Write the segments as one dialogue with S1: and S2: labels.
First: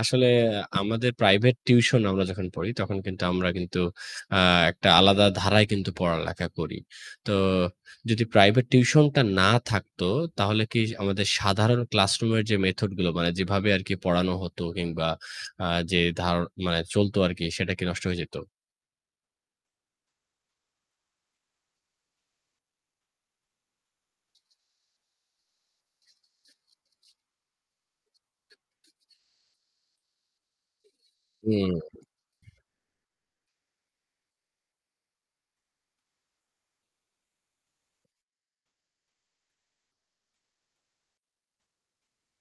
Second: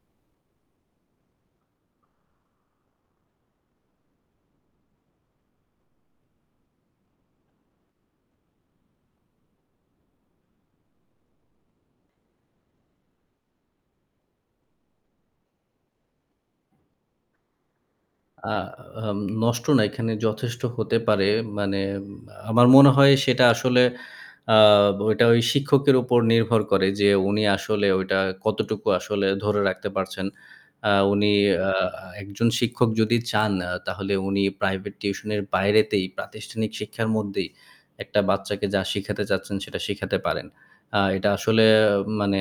S1: আসলে আমাদের private tuition আমরা যখন পড়ি তখন কিন্তু আমরা কিন্তু আ একটা আলাদা ধারায় কিন্তু পড়ালেখা করি। তো যদি প্রাইভেট টিউশনটা না থাকতো তাহলে কি আমাদের সাধারণ ক্লাসরুমের যে মেথড গুলো মানে যেভাবে আরকি পড়ানো হতো কিংবা আ যে ধার চলত আরকি সেটা কি নষ্ট হয়ে যেত?
S2: আ আম নষ্ট না এখানে যথেষ্ট হতে পারে। মানে আমার মনে হয় সেটা আসলে আ ওইটা ওই শিক্ষকের উপর নির্ভর করে যে উনি আসলে ওইটা কতটুকু আসলে ধরে রাখতে পারছেন। আ উনি আ
S1: হুম।
S2: একজন শিক্ষক যদি চান তাহলে উনি প্রাইভেট টিউশনের বাইরেতেই প্রাতিষ্ঠানিক শিক্ষার মধ্যেই একটা বাচ্চাকে যা শিখাতে চাচ্ছেন সেটা শিখাতে পারেন। আ এটা আসলে মানে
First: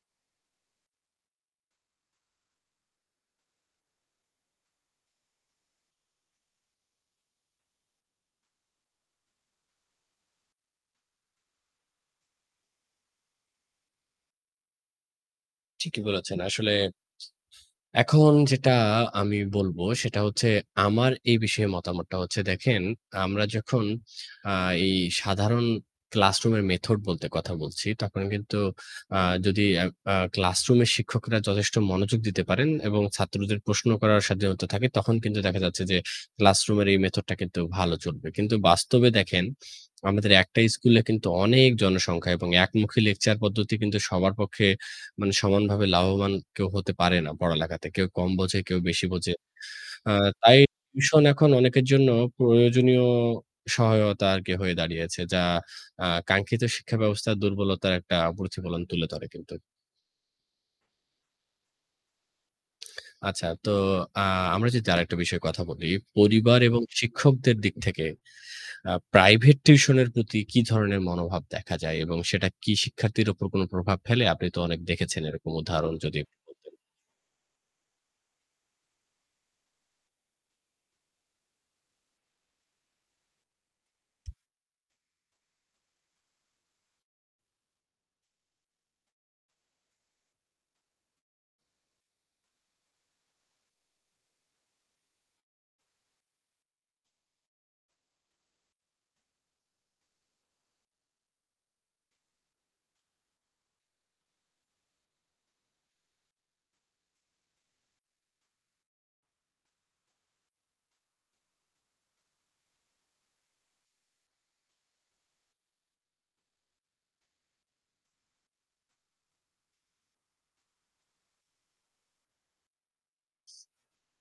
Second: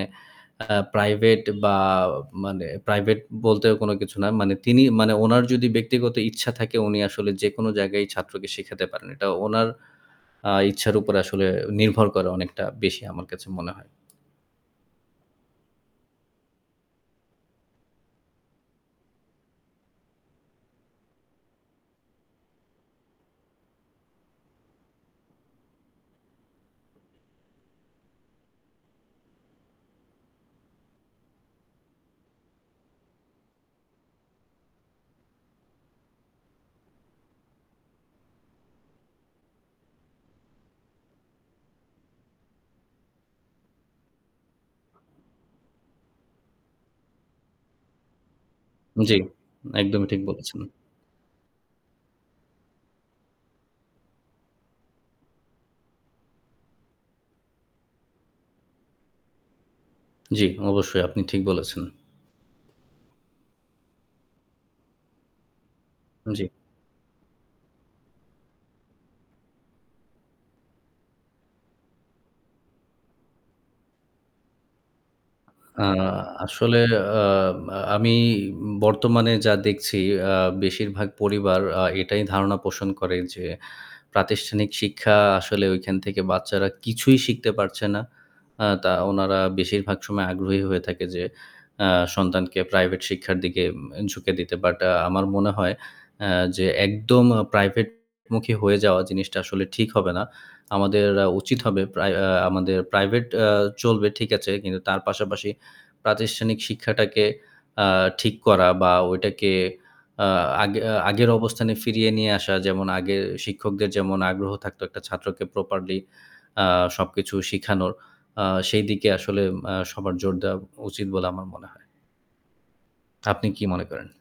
S2: আ প্রাইভেট বা মানে প্রাইভেট বলতেও কোনো কিছু না। মানে তিনি মানে উনার যদি ব্যক্তিগত ইচ্ছা থাকে উনি আসলে যেকোনো জায়গায় ছাত্রকে শিখাতে পারেন। এটা উনার আ ইচ্ছার উপর আসলে নির্ভর করে অনেকটা বেশি আমার কাছে মনে হয়।
S1: ঠিকই বলেছেন। আসলে এখন যেটা আমি বলব সেটা হচ্ছে আমার এই বিষয়ে মতামতটা হচ্ছে দেখেন আমরা যখন আ এই সাধারণ ক্লাসরুমের মেথড বলতে কথা বলছি। তখন কিন্তু আ যদি অ্যা আ ক্লাসরুমের শিক্ষকরা যথেষ্ট মনোযোগ দিতে পারেন এবং ছাত্রদের প্রশ্ন করার স্বাধীনতা থাকে তখন কিন্তু দেখা যাচ্ছে যে ক্লাসরুমের এই মেথড টা কিন্তু ভালো চলবে। কিন্তু বাস্তবে দেখেন আমাদের একটাই স্কুলে কিন্তু অনেক জনসংখ্যা এবং একমুখী লেকচার পদ্ধতি কিন্তু সবার পক্ষে মানে সমানভাবে লাভবান কেউ হতে পারে না পড়ালেখাতে। কেউ কম বোঝে, কেউ বেশি
S2: জি,
S1: বোঝে।
S2: একদমই
S1: আ
S2: ঠিক
S1: তাই
S2: বলেছেন।
S1: টিউশন এখন অনেকের জন্য প্রয়োজনীয় সহায়তার আরকি হয়ে দাঁড়িয়েছে যা আ কাঙ্ক্ষিত শিক্ষা ব্যবস্থার দুর্বলতার একটা প্রতিফলন তুলে ধরে কিন্তু।
S2: জি, অবশ্যই আপনি ঠিক বলেছেন।
S1: তো আ আমরা যদি আরেকটা বিষয়ে কথা বলি।
S2: জি।
S1: পরিবার এবং শিক্ষকদের দিক থেকে আ প্রাইভেট টিউশন এর প্রতি কি ধরনের মনোভাব দেখা যায় এবং সেটা কি শিক্ষার্থীর উপর কোনো প্রভাব ফেলে? আপনি তো অনেক দেখেছেন এরকম
S2: আ
S1: উদাহরণ যদি একটু বলতেন।
S2: আসলে আ আমি বর্তমানে যা দেখছি আ বেশিরভাগ পরিবার আ এটাই ধারণা পোষণ করে যে প্রাতিষ্ঠানিক শিক্ষা আসলে ওইখান থেকে বাচ্চারা কিছুই শিখতে পারছে না আ তা ওনারা বেশিরভাগ সময় আগ্রহী হয়ে থাকে যে আ সন্তানকে প্রাইভেট শিক্ষার দিকে ঝুঁকে দিতে। বাট আমার মনে হয় আ যে একদম প্রাইভেটমুখী হয়ে যাওয়া জিনিসটা আসলে ঠিক হবে না। আমাদের অ্যা উচিত হবে প্রাই অ আ আমাদের প্রাইভেট আ চলবে ঠিক আছে কিন্তু তার পাশাপাশি প্রাতিষ্ঠানিক শিক্ষাটাকে আ ঠিক করা বা ওইটাকে আ আগে আগের অবস্থানে ফিরিয়ে নিয়ে আসা যেমন আগের শিক্ষকদের যেমন আগ্রহ থাকতো একটা ছাত্রকে প্রপারলি আ সবকিছু শিখানোর আ সেইদিকে আসলে আ সবার জোর দেওয়া উচিত বলে আমার মনে হয়। আপনি কি মনে করেন?